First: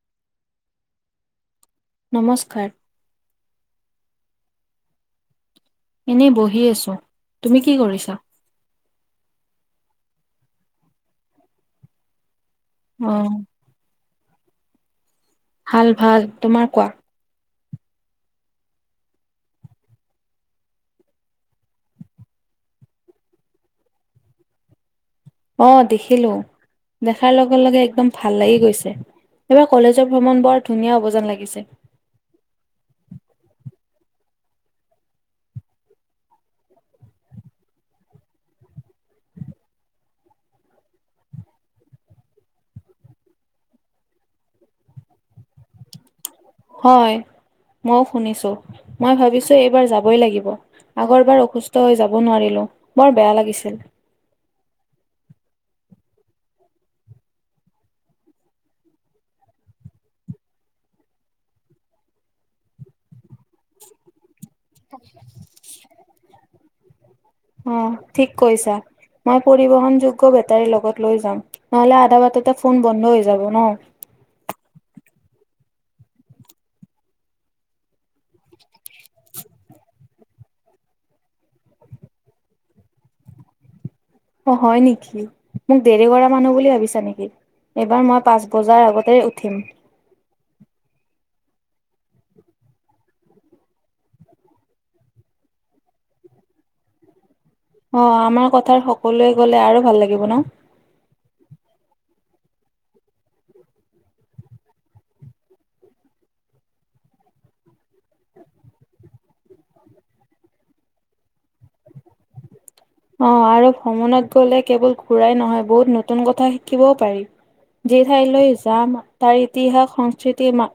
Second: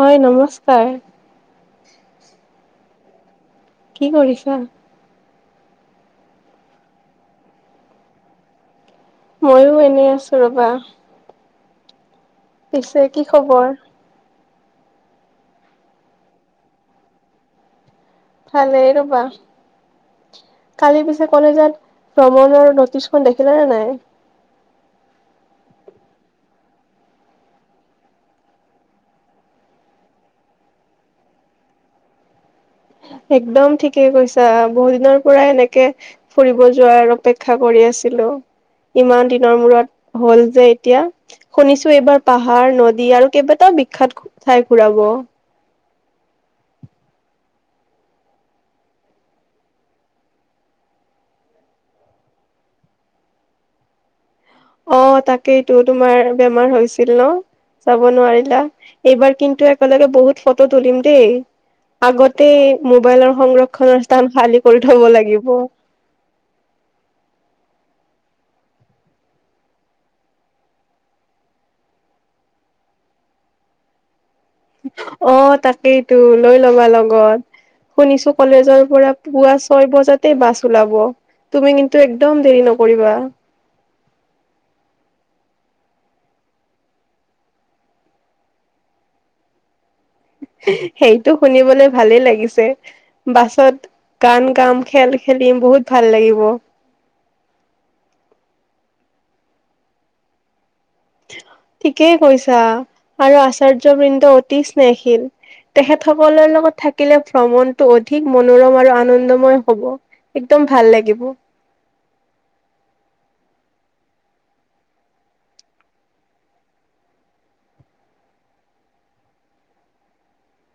হয়, নমস্কাৰ নমস্কাৰ, কি কৰিছা এনেই বহি আছো, তুমি কি কৰিছা ময়ো এনে আছো ৰবা পিছে কি অ', খবৰ ভাল, ভাল তোমাৰ কোৱা ভাল ৰ'বা কালি পিছে কলেজত ভ্ৰমণৰ নটিচখন দেখিলা নে নাই অ', দেখিলো দেখাৰ লগে' লগে একদম ভাল লাগি গৈছে এইবাৰ কলেজৰ ভ্ৰমণ বৰ ধুনীয়া হৱ‌ যেন লাগিছে [inaudible] একদম ঠিকে কৈছা, বহু দিনৰ পৰা এনেকে ফুৰিব যোৱাৰ অপেক্ষা কৰি আছে ছিলিলো ইমান দিনৰ মূৰত হ'ল যে এতিয়া শুনিছো এইবাৰ পাহাৰ নদী আৰু কেইবাটাও বিখ্যাত ঠাই ঘুৰাব হয়। মইও শুনিছো, মই ভাবিছো এইবাৰ যাবই লাগিব আগৰবাৰ অসুস্থ হৈ যাব নোৱাৰিলো বৰ বেয়া লাগিছিল অ', তাকেইটো তোমাৰ বেমাৰ হৈছিল ন। যাব নোৱাৰিলা এইবাৰ কিন্তু একেলগে বহুত ফটো তুলিম দেই আগতে মোবাইলৰ সংৰক্ষনৰৰ স্থান খালী কৰি থব লাগিব অ', ঠিক কৈছা মই পৰিবহন যোগ্য বেটাৰীৰ লগত লৈ যাম নহলে আধা বটাতে ফোন বন্ধ হৈ যাব ন [unintelligible] অ', তাকেইতো লৈ লবা লগত শুনিছোঁ কলেজৰ পৰা পুৱা ছয় বজাতে বাছ ওলাব তুমি কিন্তু একদম দেৰি নকৰিবা অ', হয় নেকি মোক দেৰি কৰা মানুহ বুলি ভাবিছা নেকি এইবাৰ মই পাঁচ বজাৰ আগতে উঠিম সেইটো শুনিবলৈ ভালেই লাগিছে বাছত গান গাম, খেল খেলিম, বহুত ভাল লাগিব। অ', আমাৰ কথাৰ সকলোৱে গ'লে, আৰু ভাল লাগিব নহ? ঠিকেই কৈছা, আৰু আচাৰ্যবৃন্দ অতি স্নেহশীল। তেখেত সকলৰ লগত থাকিলে, ভ্ৰমণটো অধিক মনোৰম আৰু আনন্দ [unintelligible] হ'ব, একদম ভাল লাগিব। অ', আৰু ভ্ৰমণত গ'লে কেৱল ঘুৰাই নহয়, বহুত নতুন কথা শিকিবও পাৰি। যি ঠাইলৈ যাম, তাৰ ইতিহাস সংস্কৃতি মা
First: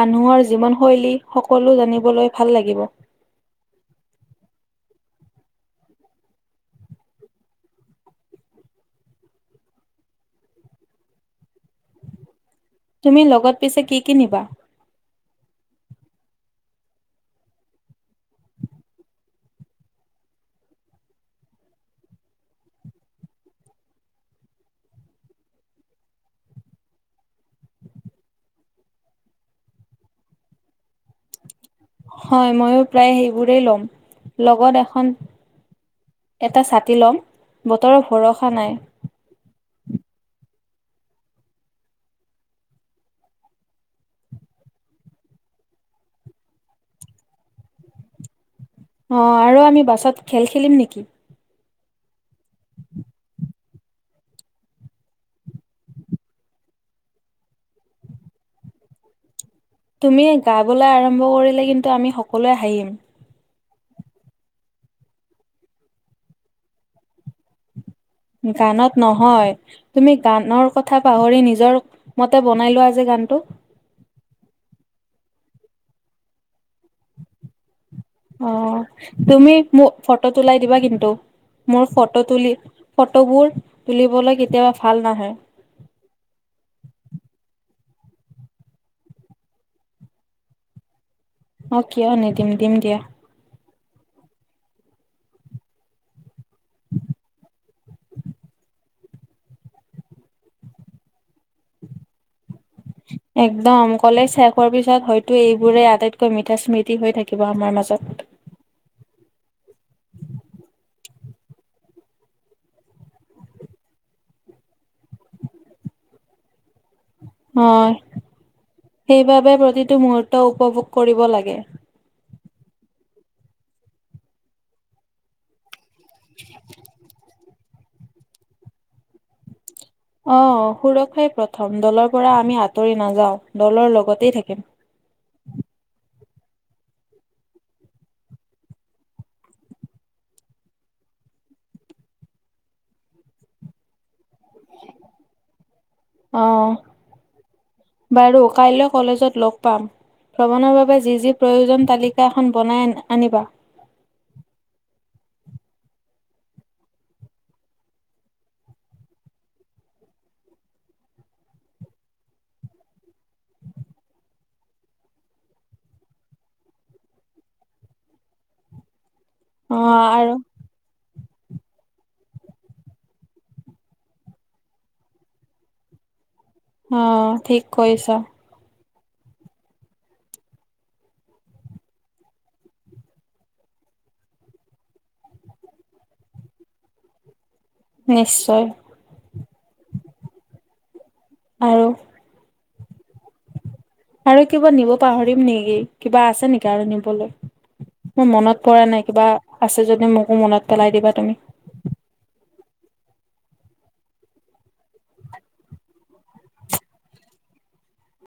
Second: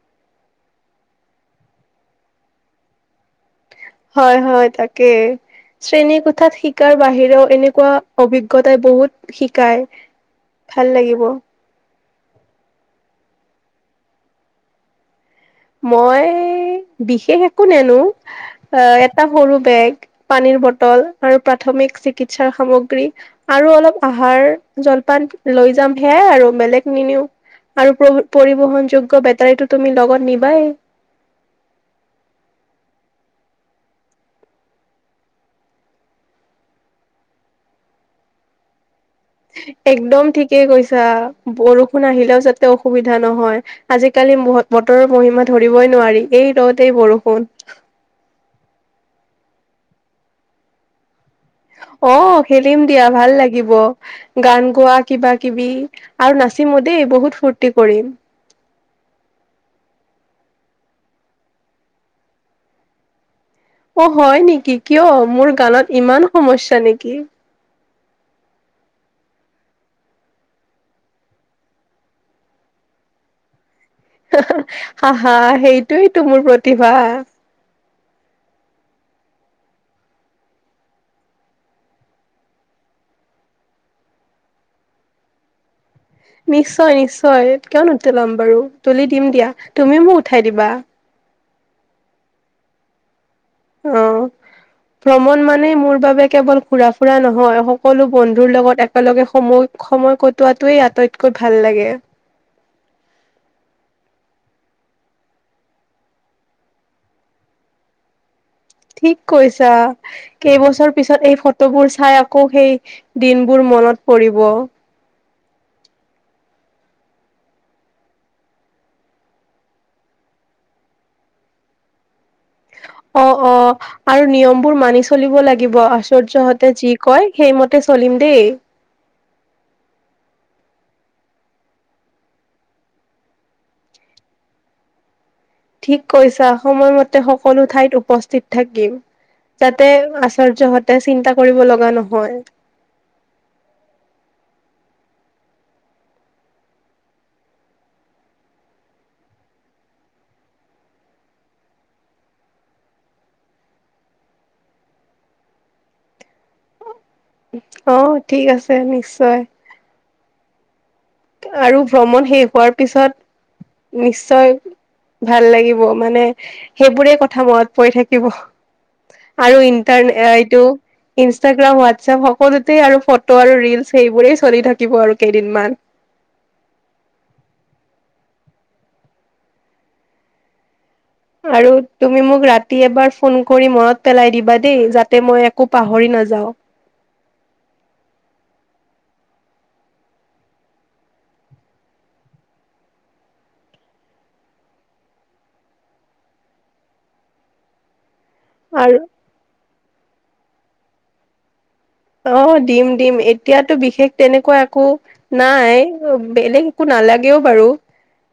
মানুহৰ জীৱনশৈলী, সকলো জানিবলৈ ভাল লাগিব। হয়, হয়, তাকে। শ্ৰেণী কোঠাত শিকাৰ বাহিৰেও, এনেকুৱা অভিজ্ঞতাই বহুত শিকায়। ভাল লাগিব। তুমি লগত পিছে, কি কি নিবা? মই, বিশেষ একো নেনো। এটা সৰু বেগ, পানীৰ বটল, আৰু প্ৰাথমিক চিকিৎসাৰ সামগ্ৰী। আৰু অলপ আহাৰ, জলপান লৈ যাম, সেইয়াই আৰু বেলেগ নিনিও। আৰু প-পৰিবহন যোগ্য বেটাৰীটো তুমি লগত নিব বাই। হয়, মইও প্ৰায় সেইবোৰেই ল'ম, লগত এখন এটা ছাতি ল'ম, বতৰৰ ভৰসা নাই। একদম ঠিকেই কৈছা, বৰষুণ আহিলেও যাতে অসুবিধা নহয়। আজিকালি বত-বতৰৰ মহিমা ধৰিবই নোৱাৰি, এই ৰ'দ এই বৰষুণ। অ', আৰু আমি বাছত খেল খেলিম নেকি? অ', খেলিম দিয়া ভাল লাগিব। গান গোৱা, কিবা, কিবি আৰু নাচ [unintelligible] দেই বহুত ফূৰ্তি কৰিম। তুমি গাবলৈ আৰম্ভ কৰিলে কিন্তু, আমি সকলোৱে হাঁহিম। অ', হয় নেকি, কিয় মোৰ গানত ইমান সমস্যা নেকি? গানত নহয়, তুমি গানৰ কথা পাহৰি নিজৰ মতে বনাই লোৱা যে গান। [unintelligible] [unintelligible] সেইটোৱেইতো মোৰ প্ৰতিভা। অ', তুমি মোক ফটো তুলাই দিবা কিন্তু? মোৰ ফটো তুলি, ফটোবোৰ তুলিবলৈ কেতিয়াবা ভাল নাহে। নিশ্চয় নিশ্চয় কিয় নুতোলাম বাৰু, তুলি দিম দিয়া। তুমিও, মোক উঠাই দিবা। অ', কিয় নেদিম, দিম দিয়া। অ'। ভ্ৰমণ মানে, মোৰ বাবে কেৱল ঘুৰা ফুৰা নহয়। সকলো বন্ধুৰ লগত, একেলগে সময় সময় কটোৱাটোৱেই, আটাইতকৈ ভাল লাগে। একদম কলেজ শেষ হোৱাৰ পিছত হয়তো, এইবোৰে আটাইতকৈ মিঠা স্মৃতি হৈ থাকিব আমাৰ মাজত। ঠিক কৈছা, কেইবছৰ পিছত এই ফটোবোৰ চাই আকৌ সেই দিনবোৰ মনত পৰিব। হয়, সেইবাবে প্ৰতিটো মুহুৰ্ত উপভোগ কৰিব লাগে। অ', অ, আৰু নিয়মবোৰ মানি চলিব লাগিব। আশ্চৰ্যহতে যি কয়, সেইমতে চলিম দেই। অ', সুৰক্ষাই প্ৰথম দলৰ পৰা আমি আঁতৰি নাযাও, দলৰ লগতেই থাকিম। ঠিক কৈছা, সময়মতে সকলো ঠাইত উপস্থিত থাকিম। যাতে, আশ্চৰ্যহতে চিন্তা কৰিব লগা নহয়। [inaudible] অহ। বাৰু, কাইলৈ কলেজত লগ পাম। ভ্ৰমণৰ বাবে যি যি প্ৰয়োজন, তালিকা এখন বনাই আ-আনিবা। [inaudible] অ', ঠিক আছ, নিশ্চয়। আৰু ভ্ৰমণ শেষ হোৱাৰ পিছত নিশ্চয় ভাল লাগিব মানে সেইবোৰে কথা মনত পৰি থাকিব আৰু অ', ইণ্টাৰনে আৰু এইটো ইনষ্টাগ্ৰাম হোৱাটছপ সকলোতেই আৰু ফটো আৰু ৰিলচ সেইবোৰেই চলি থাকিব আৰু কেইদিনমান অ ঠিক কৰিছা আৰু তুমি মোক ৰাতি এবাৰ ফোন কৰি মনত পেলাই দিবা দেই যাতে মই একো পাহৰি ন নাযাওক নিশ্চয় আৰু আৰু কিবা নিব পাহৰিম নেকি কিবা আছে নেকি আৰু নিবলৈ মোৰ মনত পৰা আৰু নাই কিবা আছে যদি মোকো মনত পেলাই দিবা তুমি অ দিম দিম এতিয়াতো বিশেষ তেনেকুৱা একো নাই বেলেগ একো নালাগে বাৰু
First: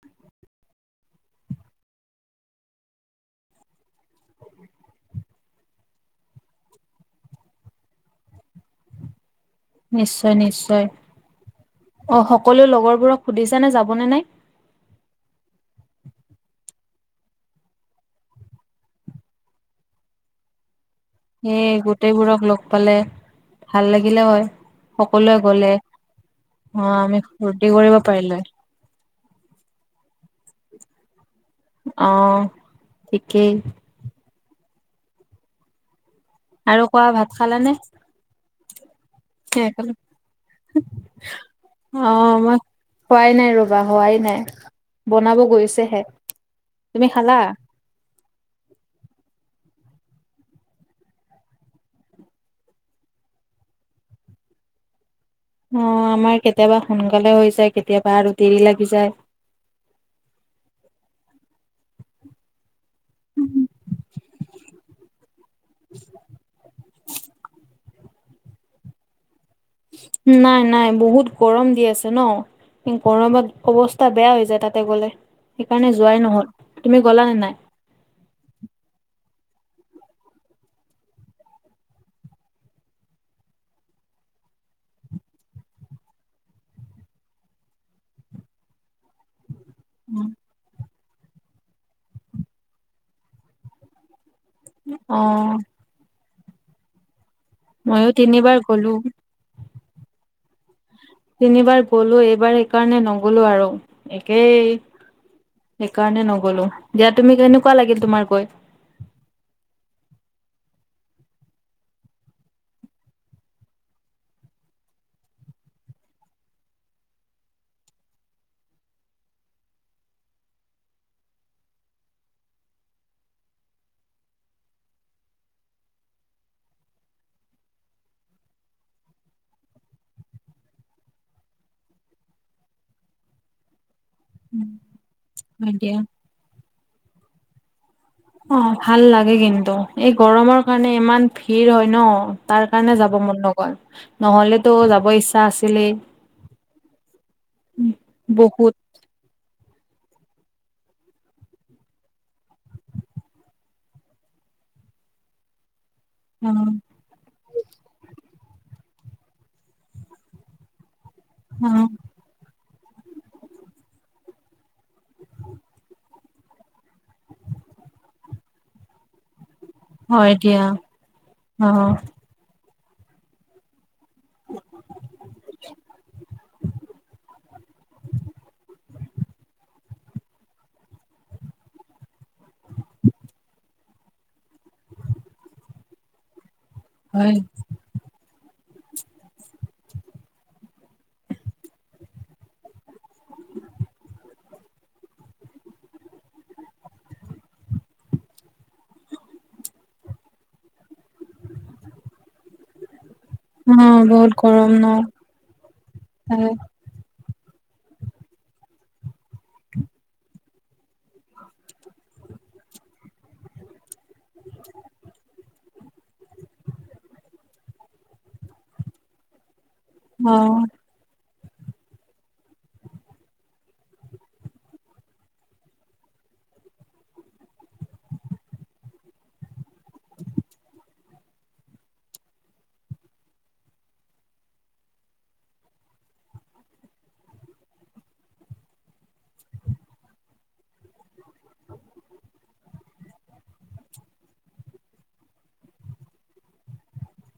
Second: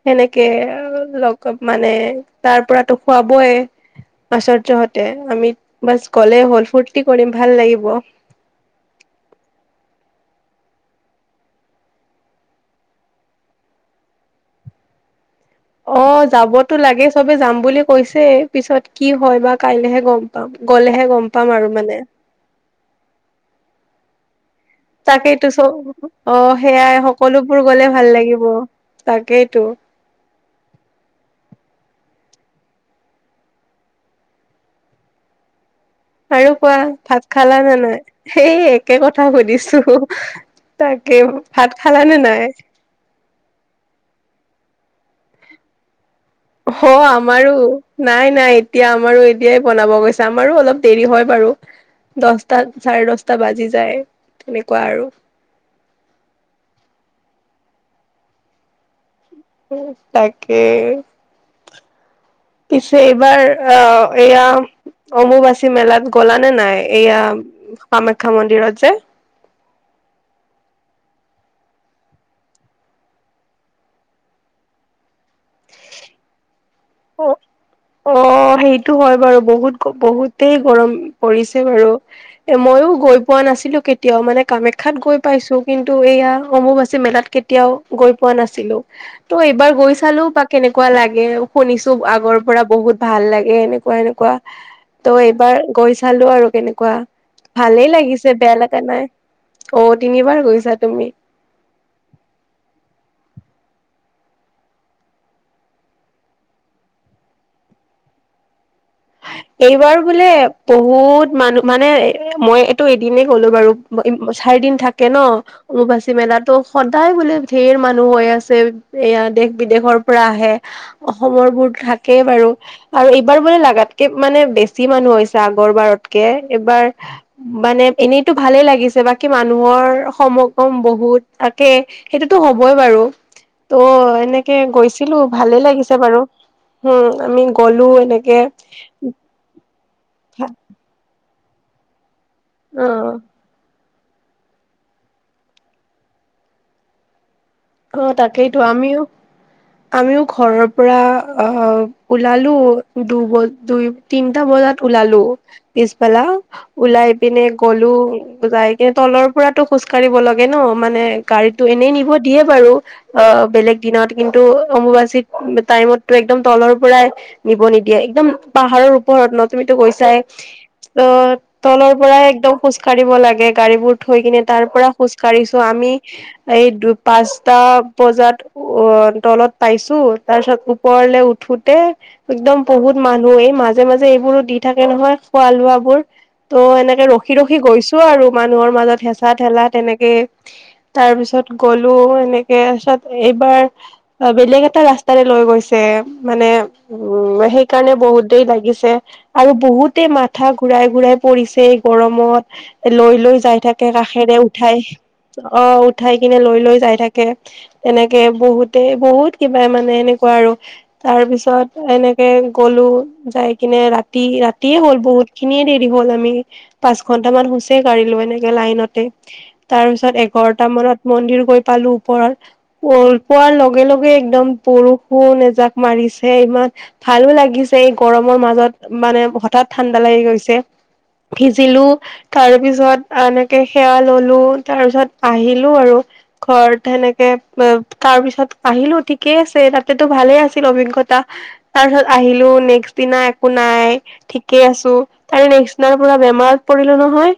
সেনেকে লগ মানে তাৰ পৰাতো খুৱাবই আশৰ হতে আমি বাছ গ'লে হ'ল ফূুৰ্তি কৰিম ভাল লাগিব নিশ্চয় নিশ্চয় অ সকলোৱ লগৰবোৰক সুধিছা নে যাবনে নাই অ অ যাবতো লাগে চবে যাম বুলি কৈছে পিছত কি হয় বা কাইলেহে গম পাম গ'লে সেই গোটেইবোৰক ল'গ পালে ভাল লাগিলে হয়। সকলোৱে তাকেইতো গ'লে চব অঁ অ সেয়াই আমি সকলোবোৰ ফূৰ্তি গ'লে কৰিব ভাল পাৰিলো লাগিব। হয় তাকেইতো। অঁ ঠিকেই। আৰু কোৱা ভাত খালা নে নাই? সেই একে কথা সুধিছো। তাকে ভাত খালানে নাই? হোৱাই নাই ৰবা হোৱাই নাই বনাব গৈছেহে। অ' তুমি খালা? আমাৰো নাই নাই, এতিয়া আমাৰো এতিয়াই বনাব গৈছে। আমাৰো অলপ দেৰি হয় বাৰু দচটাত চাৰে দছটা বাজি যায়, তেনেকুৱা আৰু। অঁ, আমাৰ কেতিয়াবা সোনকালে হৈ যায় কেতিয়াবা আৰু দেৰি লাগি যায়। তাকে। পিছে এইবাৰ অ' এয়া অম্বুবাছি মেলাত গ'লা নে নাই? এইয়া কামাখ্যা মন্দিৰত যে নাই নাই, বহুত গৰম দি আছে ন! এই গৰমত অৱস্থা বেয়া হৈ যায় তাতে গ'লে সেইকাৰণে যোৱাই নহ'ল। তুমি গলা নে অঁ নাই? অঁ সেইটো হয় বাৰু বহুত গ বহুতেই গৰম পৰিছে বাৰু এ ময়ো গৈ পোৱা নাছিলো কেতিয়াও মানে কামাখ্যাত গৈ পাইছো, কিন্তু এয়া অম্বুবাচী মেলাত কেতিয়াও গৈ পোৱা নাছিলো। ত' এইবাৰ গৈ চালো বা কেনেকুৱা লাগে, শুনিছো আগৰ পৰা বহুত ভাল লাগে এনেকুৱা এনেকুৱা। ত' অ এইবাৰ গৈ চালো আৰু কেনেকুৱা। ভালেই ময়ো লাগিছে বেয়া তিনিবাৰ লাগা গলো নাই। অ' তিনিবাৰ গৈছা তুমি? তিনিবাৰ গ'লো এইবাৰ সেইকাৰণে নগ'লো আৰু একেই সেইকাৰণে নগলো, দিয়া তুমি কেনেকুৱা লাগিল তোমাৰ গৈ [unintelligible] এইবাৰ বোলে বহুত মানুহ মানে, মই এইটো এদিনেই গলো বাৰু দুদিন থাকে নহ, অম্বুবাচী মেলাততো সদায় বোলে ধেৰ মানুহ হৈ আছে। এয়া দেশ বিদেশৰ পৰা আহে, অসমৰবোৰ থাকেই বাৰু আৰু এইবাৰ বোলে লাগাত মানে বেছি মানুহ হৈছে আগৰ বাৰতকে, এইবাৰ মানে এনেইতো ভালে লাগিছে। বাকি মানুহৰ সমগম বহুত থাকে, সেইটোতো হবই বাৰু তহ, এনেকে গৈছে। ছিলো ভালে হয় লাগিছে দিয়া বাৰু হোম আমি গলো এনেকে অ', ভাল লাগে কিন্তু এই গৰমৰ কাৰণে ইমান ভিৰ হয় ন তাৰ কাৰণে যাব অ মন নগল নহলেতো যাব ইচ্ছা আছিলেই অ তাকেইতো বহুত আমিও আমিও ঘৰৰ পৰা অ ওলালো দুবজ দুই তিনটা বজাত ওলালো পিছবেলা অ', ওলাই পিনে গলো যাই কিনে তলৰ পৰাটো খোজ কাঢ়িব লাগে ন মানে গাড়ীতো অ', এনেই নিব দিয়ে বাৰু অ বেলেগ দিনত কিন্তু অম্বুবাচী টাইমত টো একদম তলৰ পৰাই নিব নিদিয়ে, একদম পাহাৰৰ ওপৰত ন। তুমিতো গৈছায়ে, হয় দিয়া ত' তলৰ অ', পৰাই একদম খোজ কাঢ়িব লাগে গাড়ীবোৰ থৈ কিনে তাৰ পৰা খোজ কঢ়িছো আমি এই দু পাঁচটা বজাত অ' তলত পাইছো তাৰপিছত ওপৰলে উঠোতে একদম বহুত মানুহ এই মাজে মাজে এইবোৰো দি থাকে নহয় খোৱা লোৱাবোৰ। ত' এনেকে হয় ৰখি ৰখি গৈছো আৰু। মানুহৰ মাজত হেঁচা ঠেঁলা তেনেকেইষ তাৰপিছত গ'লো এনেকে তাৰপিছত এইবাৰ বেলেগ এটা ৰাস্তাৰে লৈ গৈছে। মানে উম, সেইকাৰণে বহুত দেৰি লাগিছে আৰু বহুতে মাথা ঘুৰাই ঘুৰাই পৰিছে। এই গৰমত লৈ লৈ যায় থাকে অ', বহুত কাষেৰে গৰম উঠাই ন অ' উঠাই কিনে হয়। লৈ লৈ যায় থাক কে তেনেকে বহুতে বহুত কিবা মানে এনেকুৱা আৰু তাৰ পিছত এনে কে গ'লো যায় কিনে ৰাতি ৰাতিয়ে হ'ল বহুতখিনিয়ে দেৰি হ'ল আমি পা ঘন্টামান হৈছেই গাড়ীলৈ এনেকে, লাইনতে তাৰপিছত এঘাৰটা অ', মানত মন্দিৰ গৈ পালো ওপৰত গৈ পোৱাৰ লগে লগে একদম বৰষুণ এজাক মাৰি ছে ইমান ভালো লাগিছে এই গৰমৰ মাজত মানে হঠাৎ ঠাণ্ডা লাগি গৈছে। ভিজিলো তাৰ পিছত এনেকে সেৱা ল'লো তাৰ পিছত আহি লো আৰু ঘৰত সেনেকে অ' তাৰ পিছত আহিলো ঠিকেই আছে তাতেতো ভালেই আছিল অভিজ্ঞতা। তাৰ পিছত আহিলো নেক্স দিনা একো নাই ঠিকে আছো। তাৰ নে [unintelligible] পৰা বেমাৰত পৰিলো নহয়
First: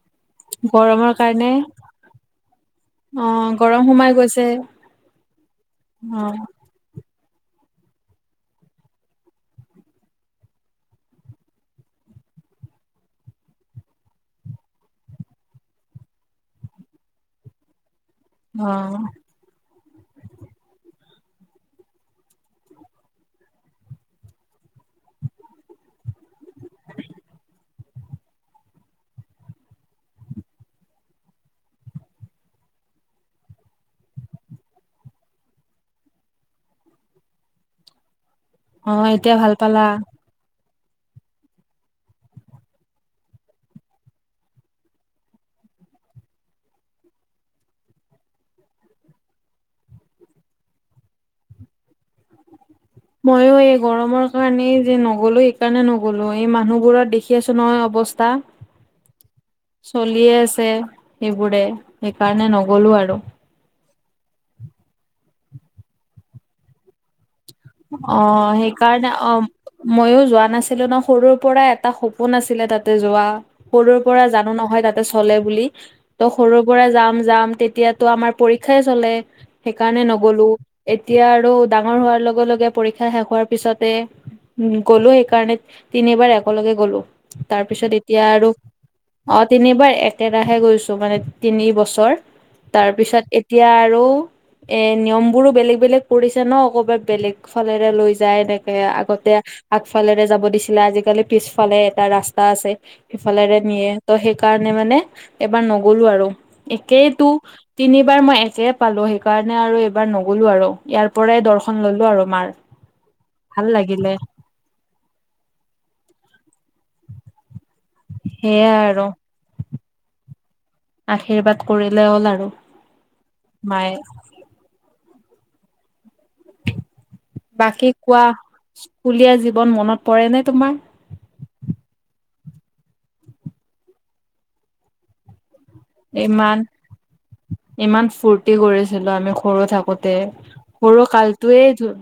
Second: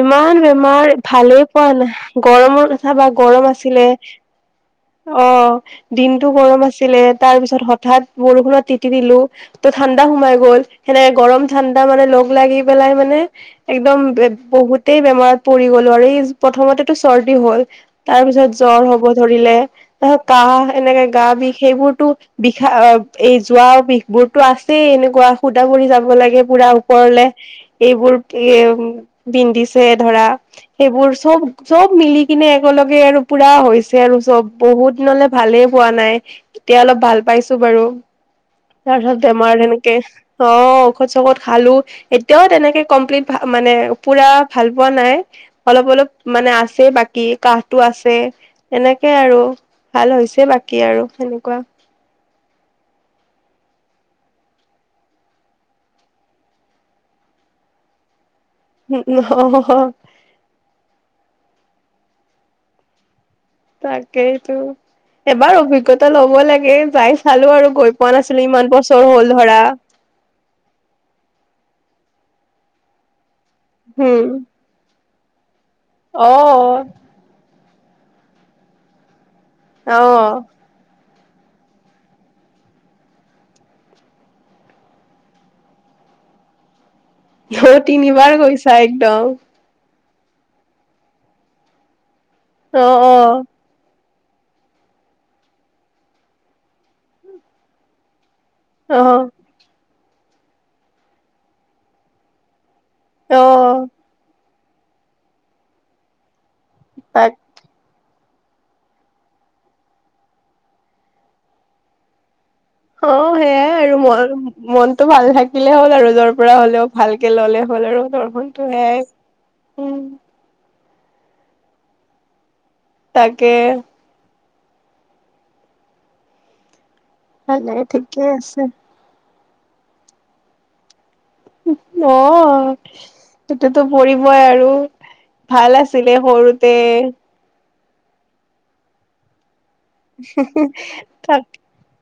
ইমান বেমাৰ গৰমৰ ভালেই কাৰণে পোৱা নাই গৰমত তথাবা গৰম অ', আছিলে সোমাই গৈছে অ' দিনটো অ', গৰম আছিলে। তাৰ পিছত হঠাৎ বৰষুণত তিতি দিলো ত' ঠাণ্ডা সোমাই গ'ল। সেনেকে গৰম ঠাণ্ডা মানে লগ লগ লাগি পেলাই মানে একদম বহুতেই বেমাৰত পৰি গ'লো আৰু এই প্ৰথমতেটো চৰ্দি হ'ল। তাৰ পিছত জ্বৰ হ'ব অ', ধৰিলে, তাৰপিছত কাহ এনেকে গা বিষ সেইবোৰতো বিষা এই যোৱা বিষ বোৰতো আছেই এনেকুৱা সুদা কৰি যাব। পিন্ধিৱ লাগে পোৰা ওপৰলে, এইবোৰ পিন্ধিছে ধৰা সেইবোৰ চব চব মিলি কিনে একেলগে আৰু পুৰা হৈছে আৰু চব বহুত দিনলে ভালে পোৱা নাই তেতিয়া অলপ ভাল পাইছো বাৰু, অ', তাৰপিছত এতিয়া বেমাৰ ভাল তেনেকে পালা চপ ঔষধ চৌখত খালো এতিয়াও তেনেকে কমপ্লিট মানে পুৰা ভাল পোৱা নাই অলপ অলপ মানে আছে বাকী কি কাহটো আছে এনেকে আৰু ভাল হৈছে বাকী আৰু সেনেকুৱা। [inaudible] ময়ো এই গৰমৰ কাৰণেই যে নগলো সেইকাৰণে নগলো এই মানুহ বোৰত দেখি আছো নহয়। বস্তা। অ চলিয়ে আছে সেইবোৰে সেইকাৰণে নগলো আৰু। তাকেইতো, এবাৰ অভিজ্ঞতা ল'ব লাগে যাই। চালো আৰু গৈ পোৱা নাছিলো অৱ, ইমান বছৰ সেইকাৰণে হ'ল অৱ ধৰা মইয়ো যোৱা নাছিলো ন সৰুৰ পৰাই এটা সপোন আছিলে তাতে যোৱা সৰুৰ পৰা উম জানো নহয় তাতে চলে বুলি। ত' সৰুৰ পৰা অ যাম যাম তেতিয়াতো আমাৰ পৰীক্ষাই চলে। অ', সেইকাৰণে অ', নগলো এতিয়া আৰু ডাঙৰ হোৱাৰ লগে লগে পৰীক্ষা শেষ হোৱাৰ পিছতে উম গ'লো সেইকাৰণে তিনিবাৰ একেলগে গ'লো। তাৰপিছত এতিয়া তিনিবাৰ আৰু গৈছা একদম অ তিনিবাৰ এক তেৰাহে গৈছোঁ মানে তিনি বছৰ অ', তাৰপিছত অ', এতিয়া আৰু এ নিয়ম বোৰো বেলেগ বেলেগ পৰিছে ন কব বেলেগ ফালেৰে লৈ যায় এনেকে অ', আগতে আগফালেৰে যাব দিছিলে আজিকালি পিছফালে এটা ৰাস্তা আছে অ', সিফালেৰে নিয়ে ত সেইকাৰণে মানে এবাৰ নগলো আৰু একেইতো তাক তিনিবাৰ মই একে পালো সেইকাৰণে আৰু এইবাৰ নগ'লো আৰু ইয়াৰ পৰাই দৰ্শন ললো আৰু মাৰ অ ভাল সেয়াই আৰু লাগিলে মন মনতটো ভাল থাকিলে হ'ল আৰু যৰ পৰা হলেও ভালকে ললে হ হল আৰু দৰ্শনটো সেইয়াই আৰু সে উম আশীৰ্বাদ কৰিলে হ'ল আৰু তাকে মায়ে ভালে বাকী কোৱা ঠিকে আছে স্কুলীয়া জীৱন মনত পৰে নে তোমাৰ অ সটোতো পৰিবই আৰু ভাল আছিলে ইমান সৰুতে ইমান ফূুৰ্তি কৰিছিলো আমি সৰু থাকোতে সৰু কালটোয়ে